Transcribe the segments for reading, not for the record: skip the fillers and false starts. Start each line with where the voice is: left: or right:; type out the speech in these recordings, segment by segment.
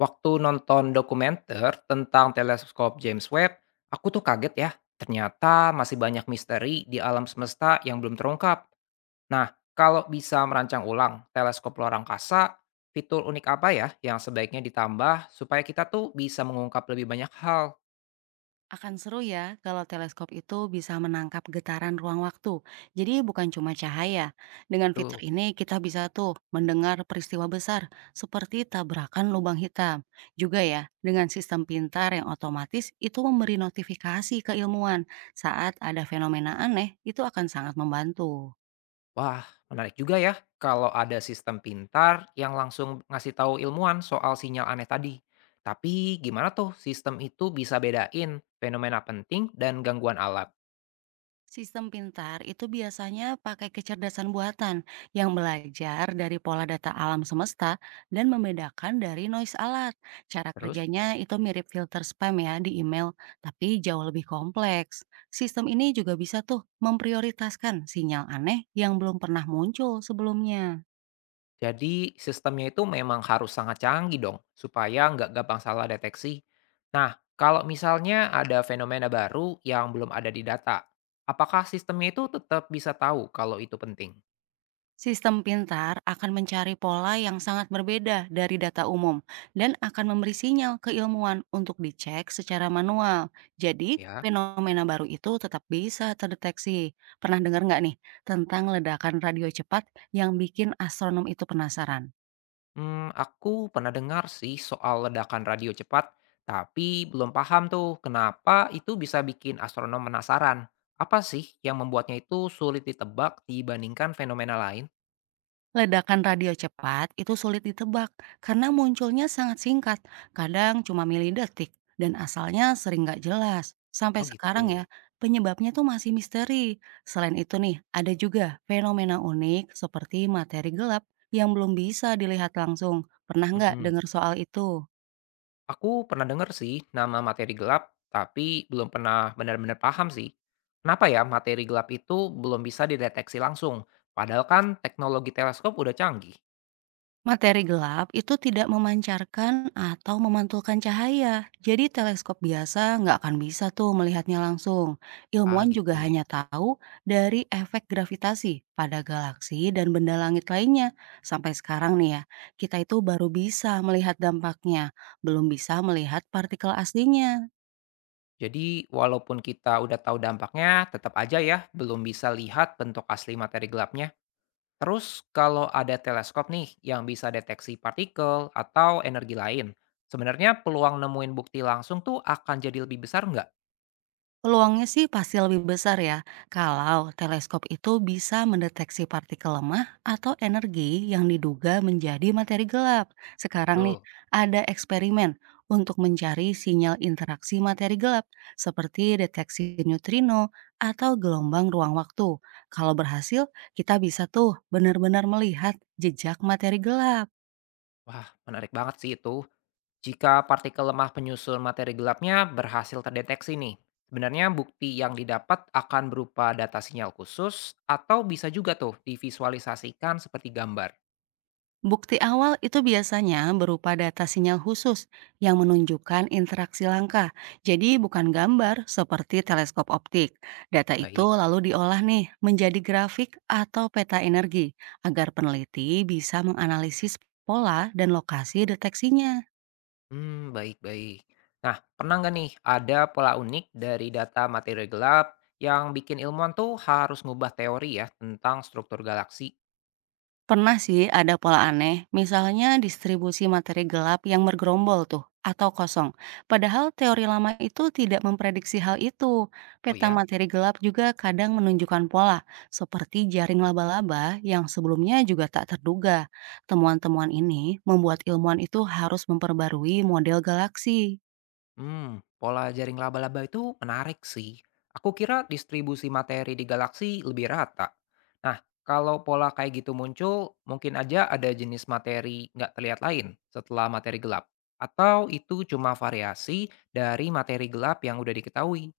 left: Waktu nonton dokumenter tentang teleskop James Webb, aku tuh kaget ya. Ternyata masih banyak misteri di alam semesta yang belum terungkap. Nah, kalau bisa merancang ulang teleskop luar angkasa, fitur unik apa ya yang sebaiknya ditambah supaya kita tuh bisa mengungkap lebih banyak hal?
right: Akan seru ya kalau teleskop itu bisa menangkap getaran ruang waktu. Jadi bukan cuma cahaya. Dengan fitur
left: Tuh.
right: ini kita bisa tuh mendengar peristiwa besar seperti tabrakan lubang hitam. Juga ya, dengan sistem pintar yang otomatis itu memberi notifikasi keilmuan. Saat ada fenomena aneh, itu akan sangat membantu.
left: Wah, menarik juga ya kalau ada sistem pintar yang langsung ngasih tahu ilmuwan soal sinyal aneh tadi. Tapi gimana tuh sistem itu bisa bedain fenomena penting dan gangguan alam?
right: Sistem pintar itu biasanya pakai kecerdasan buatan yang belajar dari pola data alam semesta dan membedakan dari noise alat. Cara
left: Terus?
right: kerjanya itu mirip filter spam ya di email, tapi jauh lebih kompleks. Sistem ini juga bisa tuh memprioritaskan sinyal aneh yang belum pernah muncul sebelumnya.
left: Jadi sistemnya itu memang harus sangat canggih dong, supaya nggak gampang salah deteksi. Nah, kalau misalnya ada fenomena baru yang belum ada di data, apakah sistemnya itu tetap bisa tahu kalau itu penting?
right: Sistem pintar akan mencari pola yang sangat berbeda dari data umum dan akan memberi sinyal keilmuan untuk dicek secara manual. Jadi,
left: Ya.
right: fenomena baru itu tetap bisa terdeteksi. Pernah dengar nggak nih tentang ledakan radio cepat yang bikin astronom itu penasaran?
left: Hmm, aku pernah dengar sih soal ledakan radio cepat, tapi belum paham tuh kenapa itu bisa bikin astronom penasaran. Apa sih yang membuatnya itu sulit ditebak dibandingkan fenomena lain?
right: Ledakan radio cepat itu sulit ditebak karena munculnya sangat singkat, kadang cuma milidetik, dan asalnya sering nggak jelas. Sampai
left: Oh
right: sekarang ya,
left: gitu.
right: penyebabnya tuh masih misteri. Selain itu nih, ada juga fenomena unik seperti materi gelap yang belum bisa dilihat langsung. Pernah nggak
left: Mm-mm.
right: dengar soal itu?
left: Aku pernah dengar sih nama materi gelap, tapi belum pernah benar-benar paham sih. Kenapa ya materi gelap itu belum bisa dideteksi langsung? Padahal kan teknologi teleskop udah canggih.
right: Materi gelap itu tidak memancarkan atau memantulkan cahaya, jadi teleskop biasa nggak akan bisa tuh melihatnya langsung.
left: Ah
right: Ilmuwan juga
left: gitu.
right: hanya tahu dari efek gravitasi pada galaksi dan benda langit lainnya. Sampai sekarang nih ya, kita itu baru bisa melihat dampaknya, belum bisa melihat partikel aslinya.
left: Jadi walaupun kita udah tahu dampaknya, tetap aja ya belum bisa lihat bentuk asli materi gelapnya. Terus kalau ada teleskop nih yang bisa deteksi partikel atau energi lain, sebenarnya peluang nemuin bukti langsung tuh akan jadi lebih besar nggak?
right: Peluangnya sih pasti lebih besar ya, kalau teleskop itu bisa mendeteksi partikel lemah atau energi yang diduga menjadi materi gelap. Sekarang nih,
left: Tuh.
right: ada eksperimen untuk mencari sinyal interaksi materi gelap, seperti deteksi neutrino atau gelombang ruang waktu. Kalau berhasil, kita bisa tuh benar-benar melihat jejak materi gelap.
left: Wah, menarik banget sih itu. Jika partikel lemah penyusul materi gelapnya berhasil terdeteksi nih, sebenarnya bukti yang didapat akan berupa data sinyal khusus atau bisa juga tuh divisualisasikan seperti gambar.
right: Bukti awal itu biasanya berupa data sinyal khusus yang menunjukkan interaksi langka. Jadi bukan gambar seperti teleskop optik. Data itu
left: Baik.
right: lalu diolah nih menjadi grafik atau peta energi agar peneliti bisa menganalisis pola dan lokasi deteksinya.
left: Hmm, baik-baik. Nah, pernah nggak nih ada pola unik dari data materi gelap yang bikin ilmuwan tuh harus ngubah teori ya tentang struktur galaksi?
right: Pernah sih ada pola aneh, misalnya distribusi materi gelap yang bergerombol tuh, atau kosong. Padahal teori lama itu tidak memprediksi hal itu.
left: Oh
right: Peta
left: ya.
right: materi gelap juga kadang menunjukkan pola, seperti jaring laba-laba yang sebelumnya juga tak terduga. Temuan-temuan ini membuat ilmuwan itu harus memperbarui model galaksi.
left: Hmm, pola jaring laba-laba itu menarik sih. Aku kira distribusi materi di galaksi lebih rata. Nah, kalau pola kayak gitu muncul, mungkin aja ada jenis materi nggak terlihat lain setelah materi gelap. Atau itu cuma variasi dari materi gelap yang udah diketahui.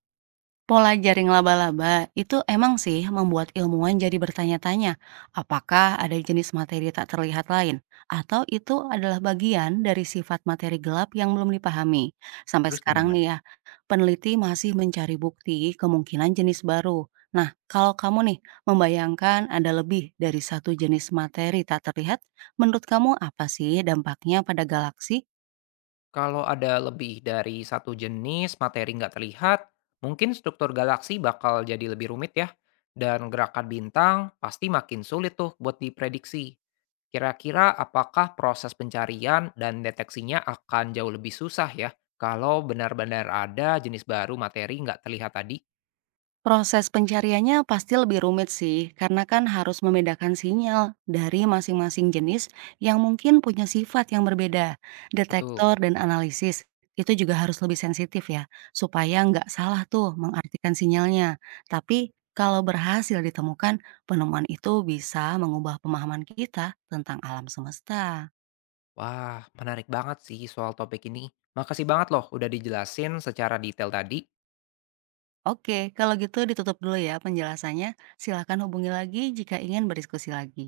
right: Pola jaring laba-laba itu emang sih membuat ilmuwan jadi bertanya-tanya, apakah ada jenis materi tak terlihat lain, atau itu adalah bagian dari sifat materi gelap yang belum dipahami. Sampai
left: Terus
right: sekarang nih
left: gimana?
right: ya, peneliti masih mencari bukti kemungkinan jenis baru. Nah, kalau kamu nih membayangkan ada lebih dari satu jenis materi tak terlihat, menurut kamu apa sih dampaknya pada galaksi?
left: Kalau ada lebih dari satu jenis materi nggak terlihat, mungkin struktur galaksi bakal jadi lebih rumit ya. Dan gerakan bintang pasti makin sulit tuh buat diprediksi. Kira-kira apakah proses pencarian dan deteksinya akan jauh lebih susah ya kalau benar-benar ada jenis baru materi nggak terlihat tadi?
right: Proses pencariannya pasti lebih rumit sih, karena kan harus membedakan sinyal dari masing-masing jenis yang mungkin punya sifat yang berbeda.
left: Betul.
right: Detektor dan analisis itu juga harus lebih sensitif ya, supaya nggak salah tuh mengartikan sinyalnya. Tapi kalau berhasil ditemukan, penemuan itu bisa mengubah pemahaman kita tentang alam semesta.
left: Wah, menarik banget sih soal topik ini. Makasih banget loh udah dijelasin secara detail tadi.
right: Oke, kalau gitu ditutup dulu ya penjelasannya. Silakan hubungi lagi jika ingin berdiskusi lagi.